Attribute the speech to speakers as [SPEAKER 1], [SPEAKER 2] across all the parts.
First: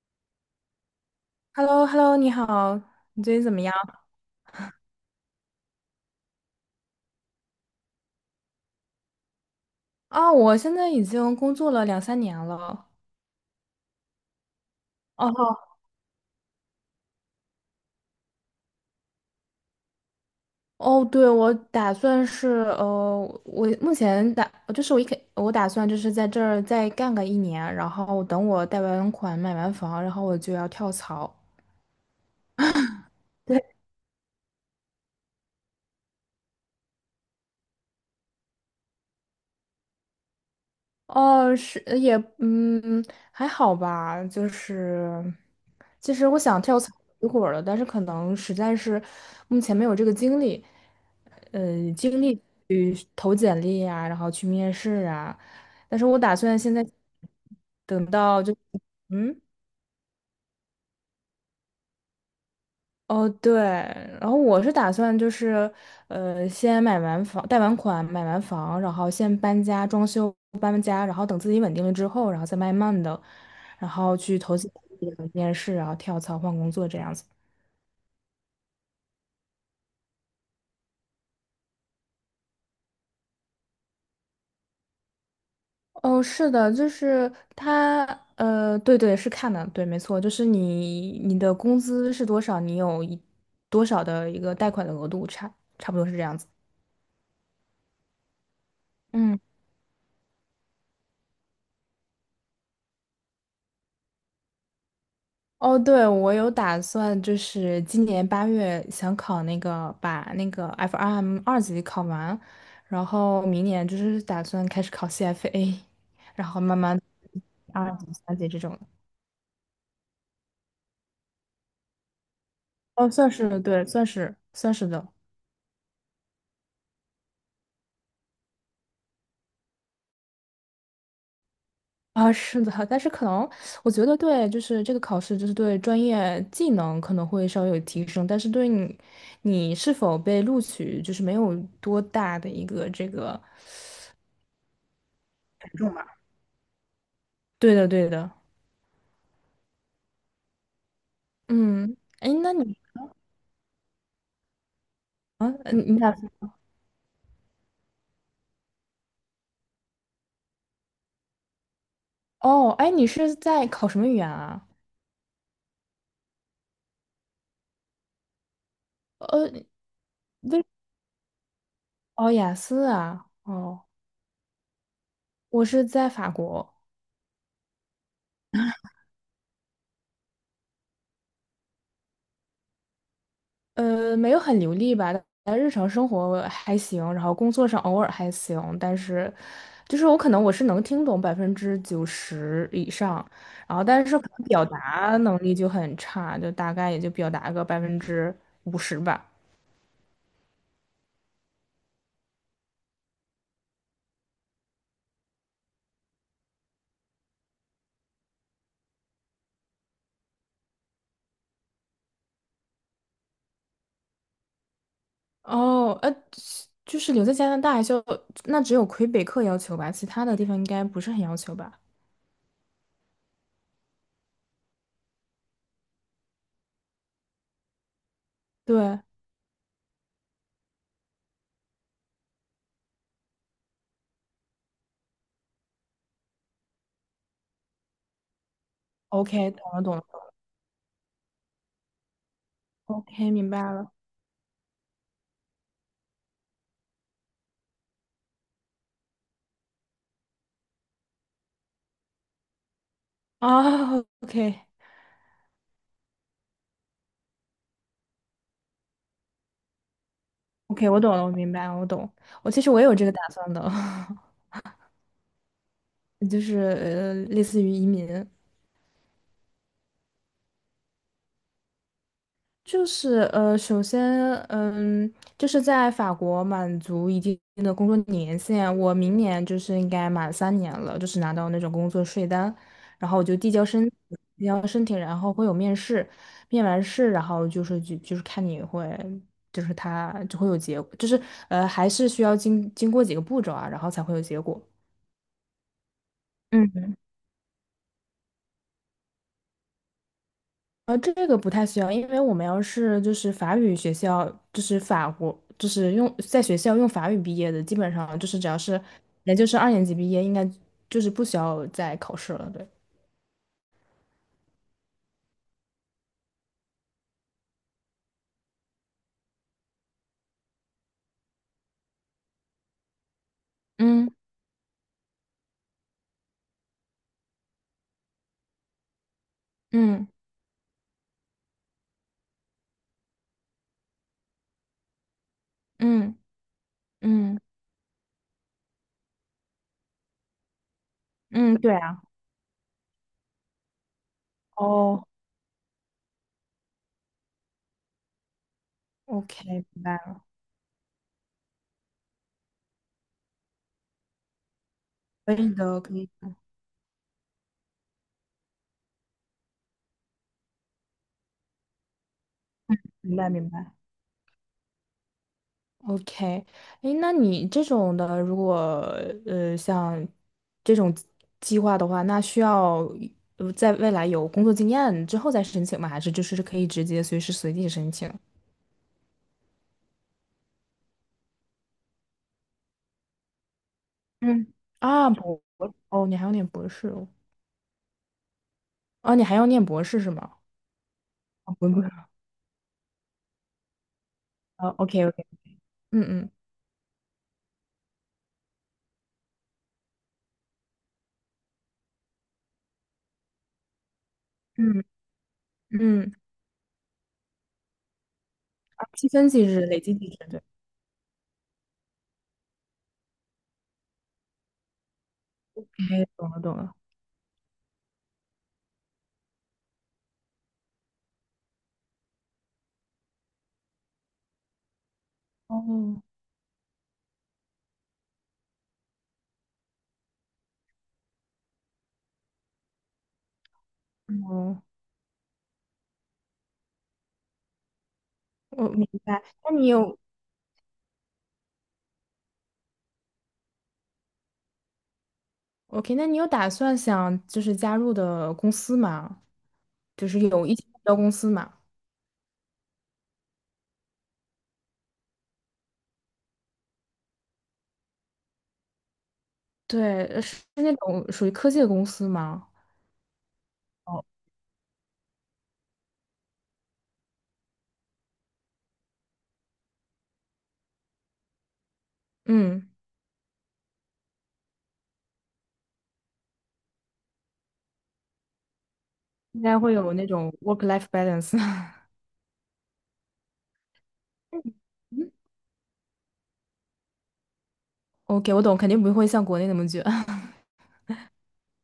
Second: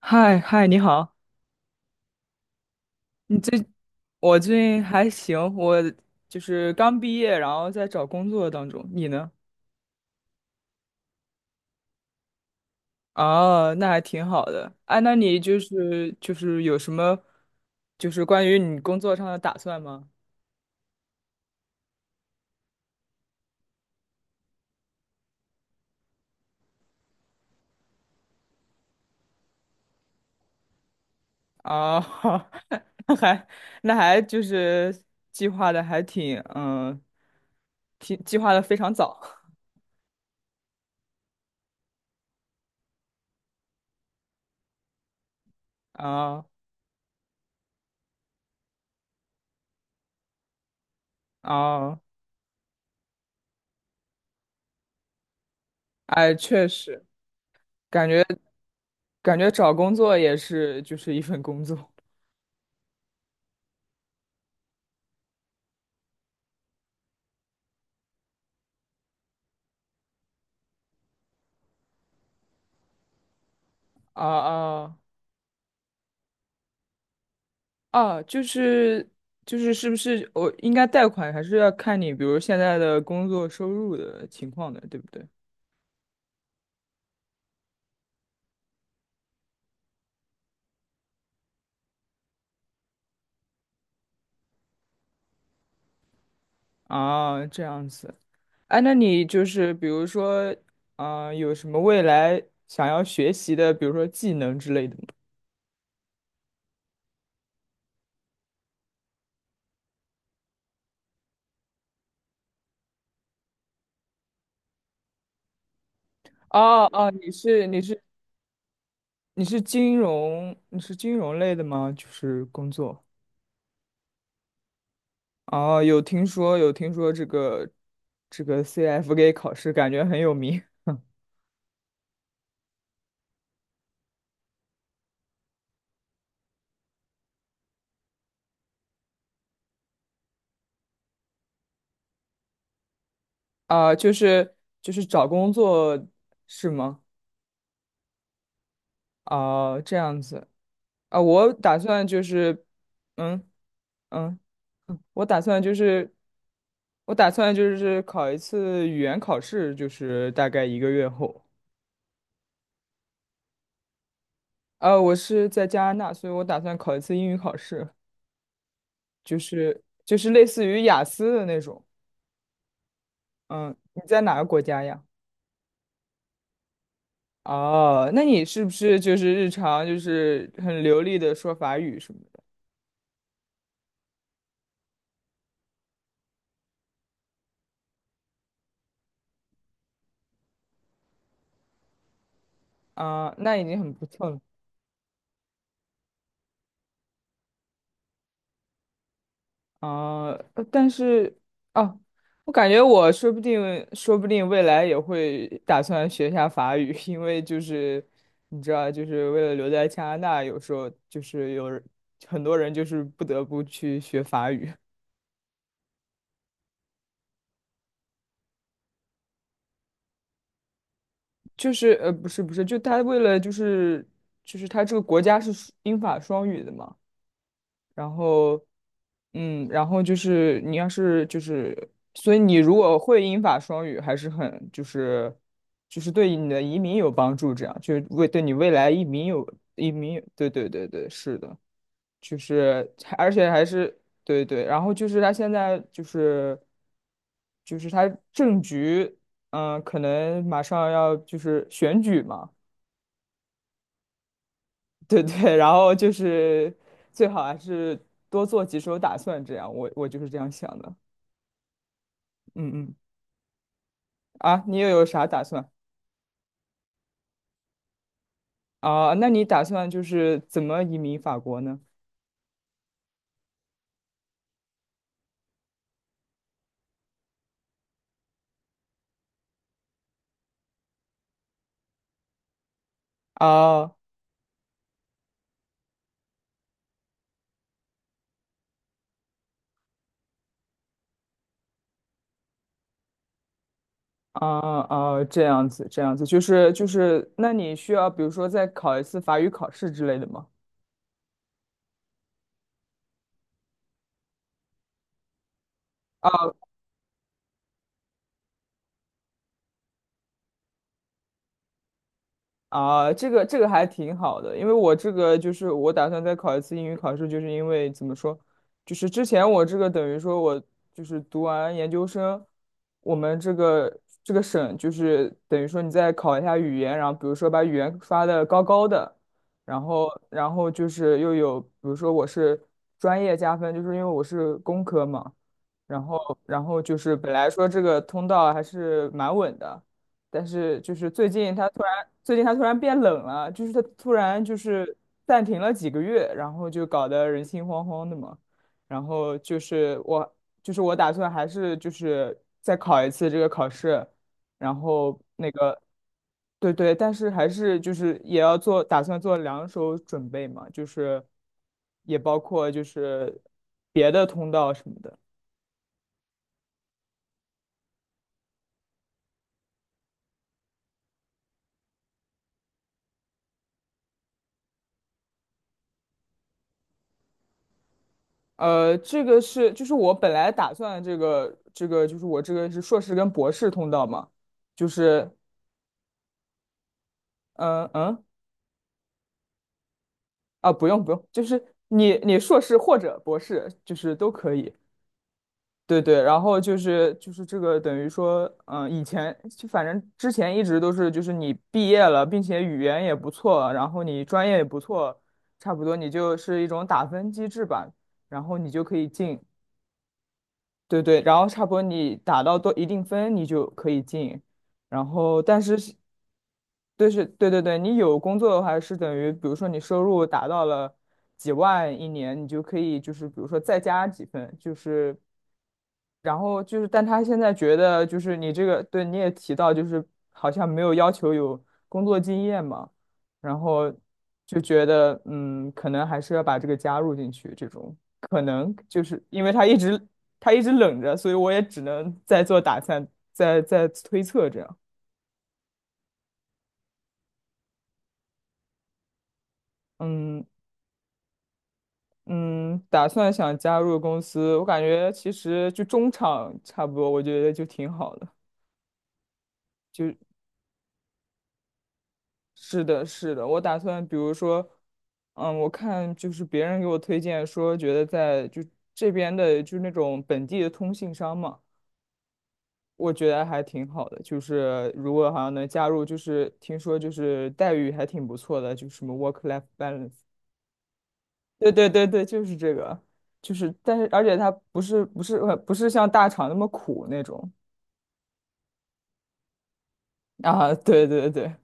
[SPEAKER 1] 嗨嗨，你好，
[SPEAKER 2] h e l l o h e l l o 你好，你最
[SPEAKER 1] 你
[SPEAKER 2] 近怎么
[SPEAKER 1] 最，
[SPEAKER 2] 样？
[SPEAKER 1] 我最近还行，我就是刚毕业，然后在找工作当中。你呢？
[SPEAKER 2] 啊、我现在已经工作了两三年了。
[SPEAKER 1] 哦，那还挺好的。哎，那你就
[SPEAKER 2] 哦
[SPEAKER 1] 是就是有什么，就是关于你工作上的打算吗？
[SPEAKER 2] 哦，对，我打算是呃，我目前打就是我一开我打算就是在这儿再干个一年，然后等我贷完款买完房，然后我就要跳槽
[SPEAKER 1] 哦，那还
[SPEAKER 2] 对，
[SPEAKER 1] 那还就是计划的还挺挺计划的非常早。
[SPEAKER 2] 哦，是也还好吧，就是其实我
[SPEAKER 1] 啊
[SPEAKER 2] 想跳槽一会儿了，但是可能实在是目前没有这个精力。
[SPEAKER 1] 啊，
[SPEAKER 2] 精力去投简历啊，然后去面试啊。但是我
[SPEAKER 1] 哎，
[SPEAKER 2] 打算
[SPEAKER 1] 确
[SPEAKER 2] 现在
[SPEAKER 1] 实，
[SPEAKER 2] 等
[SPEAKER 1] 感觉
[SPEAKER 2] 到就
[SPEAKER 1] 感
[SPEAKER 2] 嗯
[SPEAKER 1] 觉找工作也是就是一份工作。
[SPEAKER 2] 哦对，然后我是打算就是先买完房，贷完款买完房，然后先搬家装修搬家，然后等自己稳定了之后，然后再慢慢的，然后
[SPEAKER 1] 啊
[SPEAKER 2] 去投简
[SPEAKER 1] 啊
[SPEAKER 2] 历、面试，然后跳槽换工作这样子。
[SPEAKER 1] 啊！就是，是不是我应该贷款，还是要看你，比如现在的工作收入的情况的，对不对？
[SPEAKER 2] 哦，是的，就是他，对对，是看的，对，没错，就是你的工资是多少，你有多少的一个贷款的额度，差不多是这样子。
[SPEAKER 1] 啊，这样子。哎，那你
[SPEAKER 2] 嗯，
[SPEAKER 1] 就是比如说，啊，有什么未来想要学习的，比如说技能之类的吗？
[SPEAKER 2] 哦，对，我有打算，就是今年8月想考那个，把那个 FRM 二级考完，然后明年就是打算开始考 CFA，然后慢
[SPEAKER 1] 哦
[SPEAKER 2] 慢
[SPEAKER 1] 哦，你是你
[SPEAKER 2] 二
[SPEAKER 1] 是
[SPEAKER 2] 级、三级这种的。
[SPEAKER 1] 你是金融，你是金融类的吗？就是工作。
[SPEAKER 2] 哦，算是对，算是算是的。
[SPEAKER 1] 哦，有听说这个 CFA 考试，感觉很有名。
[SPEAKER 2] 啊，是的，但是可能我觉得对，就是这个考试，就是对专业技能可能会稍微有提升，但是对你，你是否被录取，就是没有多大的一个这个，
[SPEAKER 1] 啊、就是找工
[SPEAKER 2] 权重
[SPEAKER 1] 作
[SPEAKER 2] 吧。
[SPEAKER 1] 是吗？
[SPEAKER 2] 对的，对的，
[SPEAKER 1] 啊、这样子啊、我打
[SPEAKER 2] 嗯，
[SPEAKER 1] 算就
[SPEAKER 2] 哎，那
[SPEAKER 1] 是，
[SPEAKER 2] 你
[SPEAKER 1] 嗯嗯，我打
[SPEAKER 2] 啊，
[SPEAKER 1] 算就
[SPEAKER 2] 你打
[SPEAKER 1] 是，
[SPEAKER 2] 算
[SPEAKER 1] 我打算就是考一次语言考试，就是大概一个月后。
[SPEAKER 2] 哦，哎，你是在考什么语言啊？
[SPEAKER 1] 我是在加拿大，所以我打算考一次英语考试，就
[SPEAKER 2] 呃，
[SPEAKER 1] 是就是类
[SPEAKER 2] 为
[SPEAKER 1] 似于雅思的那种。
[SPEAKER 2] 哦，雅思啊，
[SPEAKER 1] 嗯，
[SPEAKER 2] 哦，
[SPEAKER 1] 你在哪个国家呀？
[SPEAKER 2] 我是在法国，
[SPEAKER 1] 哦，那你是不是就是日常就是很流利的说法语什么的？
[SPEAKER 2] 没有很流利吧，但日常生活还行，然后工作上偶尔还行，但是就是我可能我是能听懂90%以上，
[SPEAKER 1] 啊，那已
[SPEAKER 2] 然
[SPEAKER 1] 经
[SPEAKER 2] 后
[SPEAKER 1] 很
[SPEAKER 2] 但
[SPEAKER 1] 不
[SPEAKER 2] 是可
[SPEAKER 1] 错了
[SPEAKER 2] 能表达能力就很差，就大概也就表达个50%吧。
[SPEAKER 1] 啊。但是，啊，我感觉我说不定，说不定未来也会打算学一下法语，因为就是你知道，就是为了留在加拿大，有时候就是很多人就是不得不去学法语，
[SPEAKER 2] 哦，就是留在加拿大就那只有魁北克要求吧，其他的地方应该不是很要求
[SPEAKER 1] 就
[SPEAKER 2] 吧？
[SPEAKER 1] 是不是不是，就是他这个国家是英法双语的嘛。然后，
[SPEAKER 2] 对
[SPEAKER 1] 然后就是你要是就是，所以你如果会英法双语，还是很就是对你的移民有帮助，这样就为对你未来移民有
[SPEAKER 2] ，OK，懂了
[SPEAKER 1] 移
[SPEAKER 2] 懂了
[SPEAKER 1] 民有对对对对，是的，就是还
[SPEAKER 2] ，OK，
[SPEAKER 1] 而且
[SPEAKER 2] 明白
[SPEAKER 1] 还
[SPEAKER 2] 了
[SPEAKER 1] 是对对，然后就是他现在就是他政局，可能马上要就是选举嘛。
[SPEAKER 2] 啊，OK。
[SPEAKER 1] 对 对，然后就是最好还是多做几手打算，这样我就是这样想
[SPEAKER 2] OK，
[SPEAKER 1] 的。
[SPEAKER 2] 我懂了，我明白了，我懂。我其实我也
[SPEAKER 1] 嗯
[SPEAKER 2] 有
[SPEAKER 1] 嗯，
[SPEAKER 2] 这个打算的，
[SPEAKER 1] 啊，你又有啥打算
[SPEAKER 2] 就是类似于移民，
[SPEAKER 1] 啊？那你打算就是怎么移民法国呢？
[SPEAKER 2] 就是首先，就是在法国满足一定的工作年限，我明年就是应该满三年了，就是拿到那种工作税单，然后我就
[SPEAKER 1] 啊
[SPEAKER 2] 递交申请，然后会有面试，面完试，然后就是看你会，就是他就会有结果，就是还是需要经过几个步骤啊，然后才会有结果。
[SPEAKER 1] 啊啊，这样子这样子，就是就
[SPEAKER 2] 嗯。
[SPEAKER 1] 是，那你需要比如说再考一次法语考试之类的吗？
[SPEAKER 2] 这个不太需要，因为我们要是就是法语学校，就是法国，就是用在学
[SPEAKER 1] 啊。
[SPEAKER 2] 校用法语毕业的，基本上就是只要是也就是2年级毕业，应该就是不需要再考试了。对，
[SPEAKER 1] 啊，这个还挺好的，因为我这个就是我打算再考一次英语考试，就是因为怎么说，就是之前我这个等于说我就是读完研究生，我们这个
[SPEAKER 2] 嗯
[SPEAKER 1] 这个省就是等于说你再考一下语言，然后比如说把语言刷的高高的，然
[SPEAKER 2] 嗯
[SPEAKER 1] 后然后就是又有比如说我是专业加分，就是因为我是工科嘛。然
[SPEAKER 2] 嗯
[SPEAKER 1] 后，然后就是本
[SPEAKER 2] 嗯
[SPEAKER 1] 来说这个通道还是蛮稳的，但是就是
[SPEAKER 2] 嗯，对啊，
[SPEAKER 1] 最近它突然变冷了，就是它突然就是
[SPEAKER 2] 哦
[SPEAKER 1] 暂停了几个月，然后就搞得人心惶惶的嘛。然后
[SPEAKER 2] ，OK，明白了，
[SPEAKER 1] 就是我打算还是就是再考一次这个考试，然后
[SPEAKER 2] 可以
[SPEAKER 1] 那
[SPEAKER 2] 的，
[SPEAKER 1] 个，
[SPEAKER 2] 可以，
[SPEAKER 1] 对对，但是还是就是也要做，打算做两手准备嘛，就是也包括就
[SPEAKER 2] 明白
[SPEAKER 1] 是
[SPEAKER 2] 明白。
[SPEAKER 1] 别的通道什么的。
[SPEAKER 2] OK，哎，那你这种的，如果像这种计划的话，那需要在未来有工作经验之后再申请吗？还是就是可以直接随时随地申请？
[SPEAKER 1] 这个是就是我本来打算这个就是我这个是硕士跟博士通道嘛，
[SPEAKER 2] 嗯，
[SPEAKER 1] 就
[SPEAKER 2] 啊，
[SPEAKER 1] 是
[SPEAKER 2] 哦，你还要念博士哦，
[SPEAKER 1] 嗯嗯
[SPEAKER 2] 哦，你还要念博士是吗？
[SPEAKER 1] 啊不用不用，就
[SPEAKER 2] 哦，不
[SPEAKER 1] 是
[SPEAKER 2] 不，
[SPEAKER 1] 你硕士或者博士就是都可
[SPEAKER 2] 哦
[SPEAKER 1] 以，
[SPEAKER 2] ，OK OK，
[SPEAKER 1] 对
[SPEAKER 2] 嗯
[SPEAKER 1] 对，
[SPEAKER 2] 嗯
[SPEAKER 1] 然后就是这个等于说以前就反正之前一直都是就是你毕业了，并且语言也不错，然后你专业也不
[SPEAKER 2] 嗯
[SPEAKER 1] 错，差不多你
[SPEAKER 2] 嗯，
[SPEAKER 1] 就是一种打分机制吧，然后你就
[SPEAKER 2] 啊，
[SPEAKER 1] 可以
[SPEAKER 2] 积分
[SPEAKER 1] 进。
[SPEAKER 2] 机制、累积机制，对，
[SPEAKER 1] 对对，然后差不多你打到多一定分，你就可以进。然后，但是是
[SPEAKER 2] 哎，懂了懂了，
[SPEAKER 1] 对是，对对对，你有工作的话是等于，比如说你收入达到了几万一年，你就可以就是比如说再加几分，就是
[SPEAKER 2] 哦
[SPEAKER 1] 然后就是，但他现在觉得就是你这个，对，你也提到，就是好像没有要求有工作经验嘛，然后就
[SPEAKER 2] 哦，
[SPEAKER 1] 觉得可能还是要把这个加入进去，这种可
[SPEAKER 2] 我
[SPEAKER 1] 能
[SPEAKER 2] 明
[SPEAKER 1] 就是
[SPEAKER 2] 白。
[SPEAKER 1] 因
[SPEAKER 2] 那
[SPEAKER 1] 为他
[SPEAKER 2] 你
[SPEAKER 1] 一
[SPEAKER 2] 有
[SPEAKER 1] 直他一直冷着，所以我也只能再做打算，再推测这样。
[SPEAKER 2] OK，那你有打算想就是加入的公司吗？就是
[SPEAKER 1] 嗯
[SPEAKER 2] 有一些目标公司吗？
[SPEAKER 1] 嗯，打算想加入公司，我感觉其实就中场差不多，我觉得就挺好的。
[SPEAKER 2] 对，
[SPEAKER 1] 就。
[SPEAKER 2] 是是那种属于科技的公司吗？
[SPEAKER 1] 是的，是的，我打
[SPEAKER 2] 哦，
[SPEAKER 1] 算比如说，我看就是别人给我推荐说，觉得在就这边的就是那种本地的通信商嘛，
[SPEAKER 2] 嗯，
[SPEAKER 1] 我觉得还挺好的。就是如果好像能加入，就是听说就是待遇还挺不错的，就什么
[SPEAKER 2] 应该
[SPEAKER 1] work-life
[SPEAKER 2] 会有那
[SPEAKER 1] balance。
[SPEAKER 2] 种 work-life balance。
[SPEAKER 1] 对 对对对，就是这个，就是但是而且它
[SPEAKER 2] 嗯
[SPEAKER 1] 不是像大厂那么苦那种
[SPEAKER 2] OK，我懂，肯定不会像国内那么卷。
[SPEAKER 1] 啊，对对对。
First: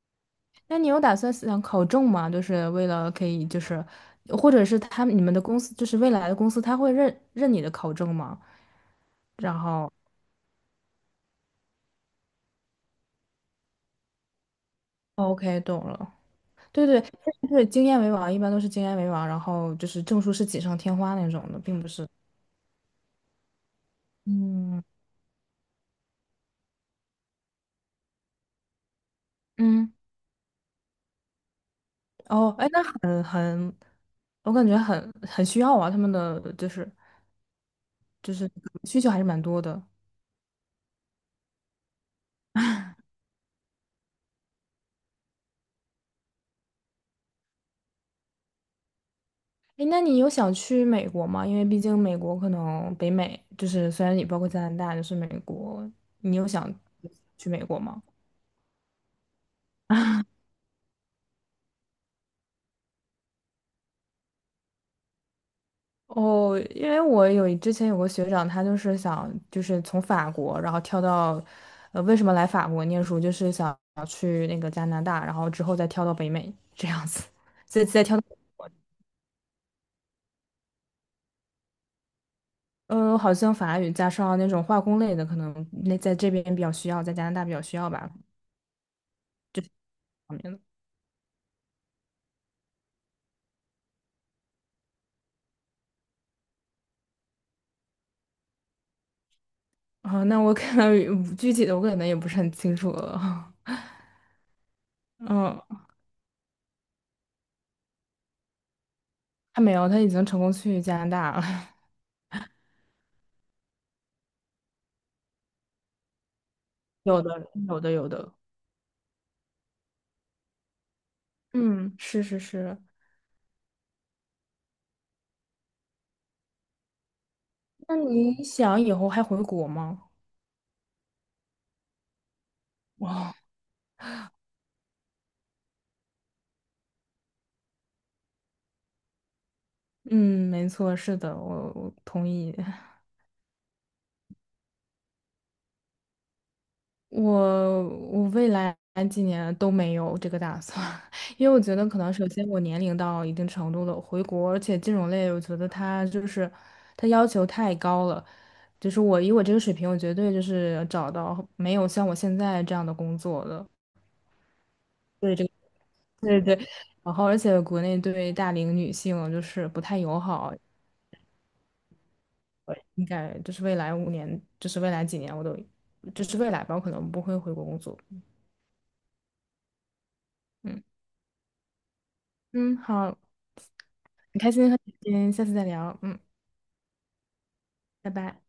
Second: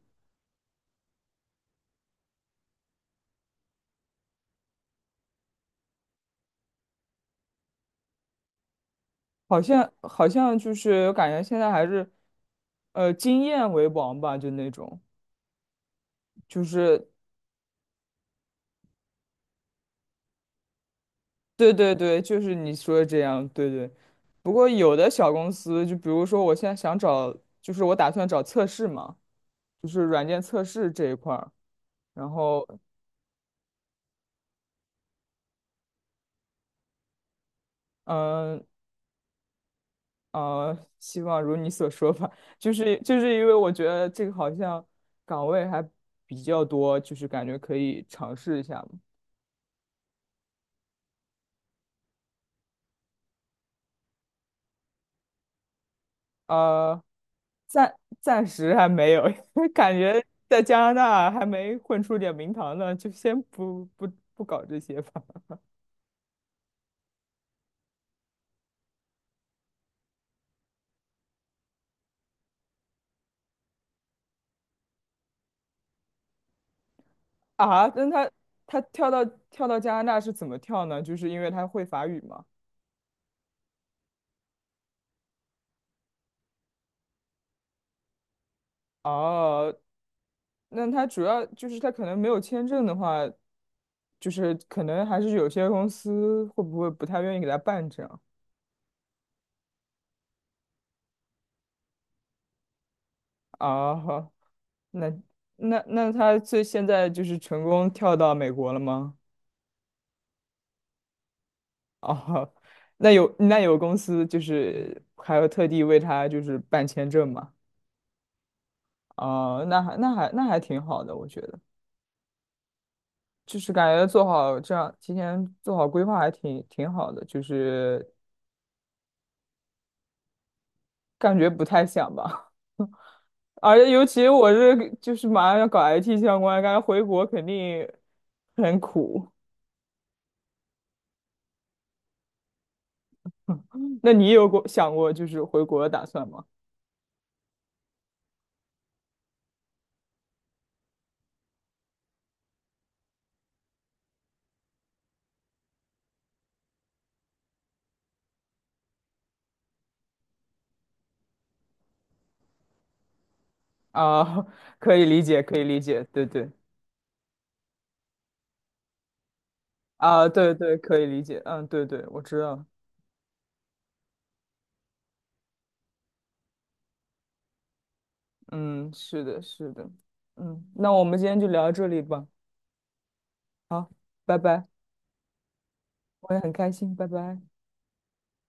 [SPEAKER 2] 那你有打算想考证吗？就是为了可以就是，或者是他们你们的公司就是未来的公司，他会认你的考证吗？然
[SPEAKER 1] 好像
[SPEAKER 2] 后
[SPEAKER 1] 好像就是感觉现在还是，经验为王吧，就那种，
[SPEAKER 2] ，OK，懂了。
[SPEAKER 1] 就
[SPEAKER 2] 对对
[SPEAKER 1] 是
[SPEAKER 2] 对，经验为王，一般都是经验为王，然后就是证书是锦上添花那种的，
[SPEAKER 1] 对
[SPEAKER 2] 并不
[SPEAKER 1] 对
[SPEAKER 2] 是。
[SPEAKER 1] 对，就是你说的这样，对对。不过
[SPEAKER 2] 嗯
[SPEAKER 1] 有的小公司，就比如说我现在想找，就是我打算找测试嘛，就
[SPEAKER 2] 嗯，
[SPEAKER 1] 是软件测试这一块儿。然
[SPEAKER 2] 哦，
[SPEAKER 1] 后，
[SPEAKER 2] 哎，那我感觉很需要啊，他们的就是
[SPEAKER 1] 嗯
[SPEAKER 2] 需求还是蛮多的。
[SPEAKER 1] 希望如你所说吧，就是因为我觉得这个好像岗位还比较多，就是感觉可以尝试一下嘛。
[SPEAKER 2] 哎，那你有想去美国吗？因为毕竟美国可能北美就是虽然你包括加拿大，就是美国，你有想
[SPEAKER 1] 呃
[SPEAKER 2] 去美国
[SPEAKER 1] 暂
[SPEAKER 2] 吗？
[SPEAKER 1] 暂时还没有，感觉 在加拿大还没混出点名堂呢，就先不搞这些吧。
[SPEAKER 2] 哦，因为之前有个学长，他就是想就是从法国，然后跳到，为什么来法国念书，就是想去那个加拿大，然后之后再跳到北美这样子，再
[SPEAKER 1] 啊，
[SPEAKER 2] 再
[SPEAKER 1] 那
[SPEAKER 2] 跳到
[SPEAKER 1] 他
[SPEAKER 2] 美国
[SPEAKER 1] 他跳到加拿大是怎么跳呢？就是因为他会法语吗？
[SPEAKER 2] 好像法语加上那种化工类的，可能那在这边比较需要，在加拿大比较需要吧，
[SPEAKER 1] 哦，
[SPEAKER 2] 方面的。
[SPEAKER 1] 那他主要就是他可能没有签证的话，就是可能还是有些公司会不会不太愿意给他办这样
[SPEAKER 2] 啊，那我可能具体的我可能也不是很清楚了。
[SPEAKER 1] 啊？好那
[SPEAKER 2] 嗯，
[SPEAKER 1] 那他最现在就是成功跳到美国了吗？
[SPEAKER 2] 还没有，他已经成功去加拿大了。
[SPEAKER 1] 哦，那有公司就是还有特地为他就是办签
[SPEAKER 2] 有
[SPEAKER 1] 证
[SPEAKER 2] 的，
[SPEAKER 1] 嘛？
[SPEAKER 2] 有的，有的。
[SPEAKER 1] 哦，那还挺好的，我觉得，
[SPEAKER 2] 嗯，是是是。
[SPEAKER 1] 就是感觉做好这样提前做好规划还挺好的，就
[SPEAKER 2] 那
[SPEAKER 1] 是
[SPEAKER 2] 你想以后还回国吗？
[SPEAKER 1] 感觉不太想吧。
[SPEAKER 2] 哇，
[SPEAKER 1] 而且尤其我是就是马上要搞 IT 相关，感觉回国肯定很苦。
[SPEAKER 2] 嗯，没错，是的，我同意。
[SPEAKER 1] 那你有过想过就是回国的打算吗？
[SPEAKER 2] 我我未来几年都没有这个打算，因为我觉得可能首先我年龄到一定程度了，回国，而且金融类我觉得它就是它要求太高了，就是我以我这个水平，我绝对就是找到没有像我现在这样的工作的。
[SPEAKER 1] 啊，可以理
[SPEAKER 2] 对
[SPEAKER 1] 解，
[SPEAKER 2] 这个，
[SPEAKER 1] 可以理解，对
[SPEAKER 2] 对
[SPEAKER 1] 对，
[SPEAKER 2] 对。然后，而且国内对大龄女性就是不太友
[SPEAKER 1] 啊，
[SPEAKER 2] 好，
[SPEAKER 1] 对对，可以理解，嗯，对对，我知道。
[SPEAKER 2] 应该就是未来5年，就是未来几年，我都就是未来吧，我可能不会回国工作。
[SPEAKER 1] 嗯，是的，是的，
[SPEAKER 2] 嗯
[SPEAKER 1] 那我们今天就聊到这里吧。
[SPEAKER 2] 嗯，好，
[SPEAKER 1] 好，拜
[SPEAKER 2] 很开
[SPEAKER 1] 拜，
[SPEAKER 2] 心和你今天下次再聊。嗯，
[SPEAKER 1] 我也很开心，拜拜。
[SPEAKER 2] 拜拜。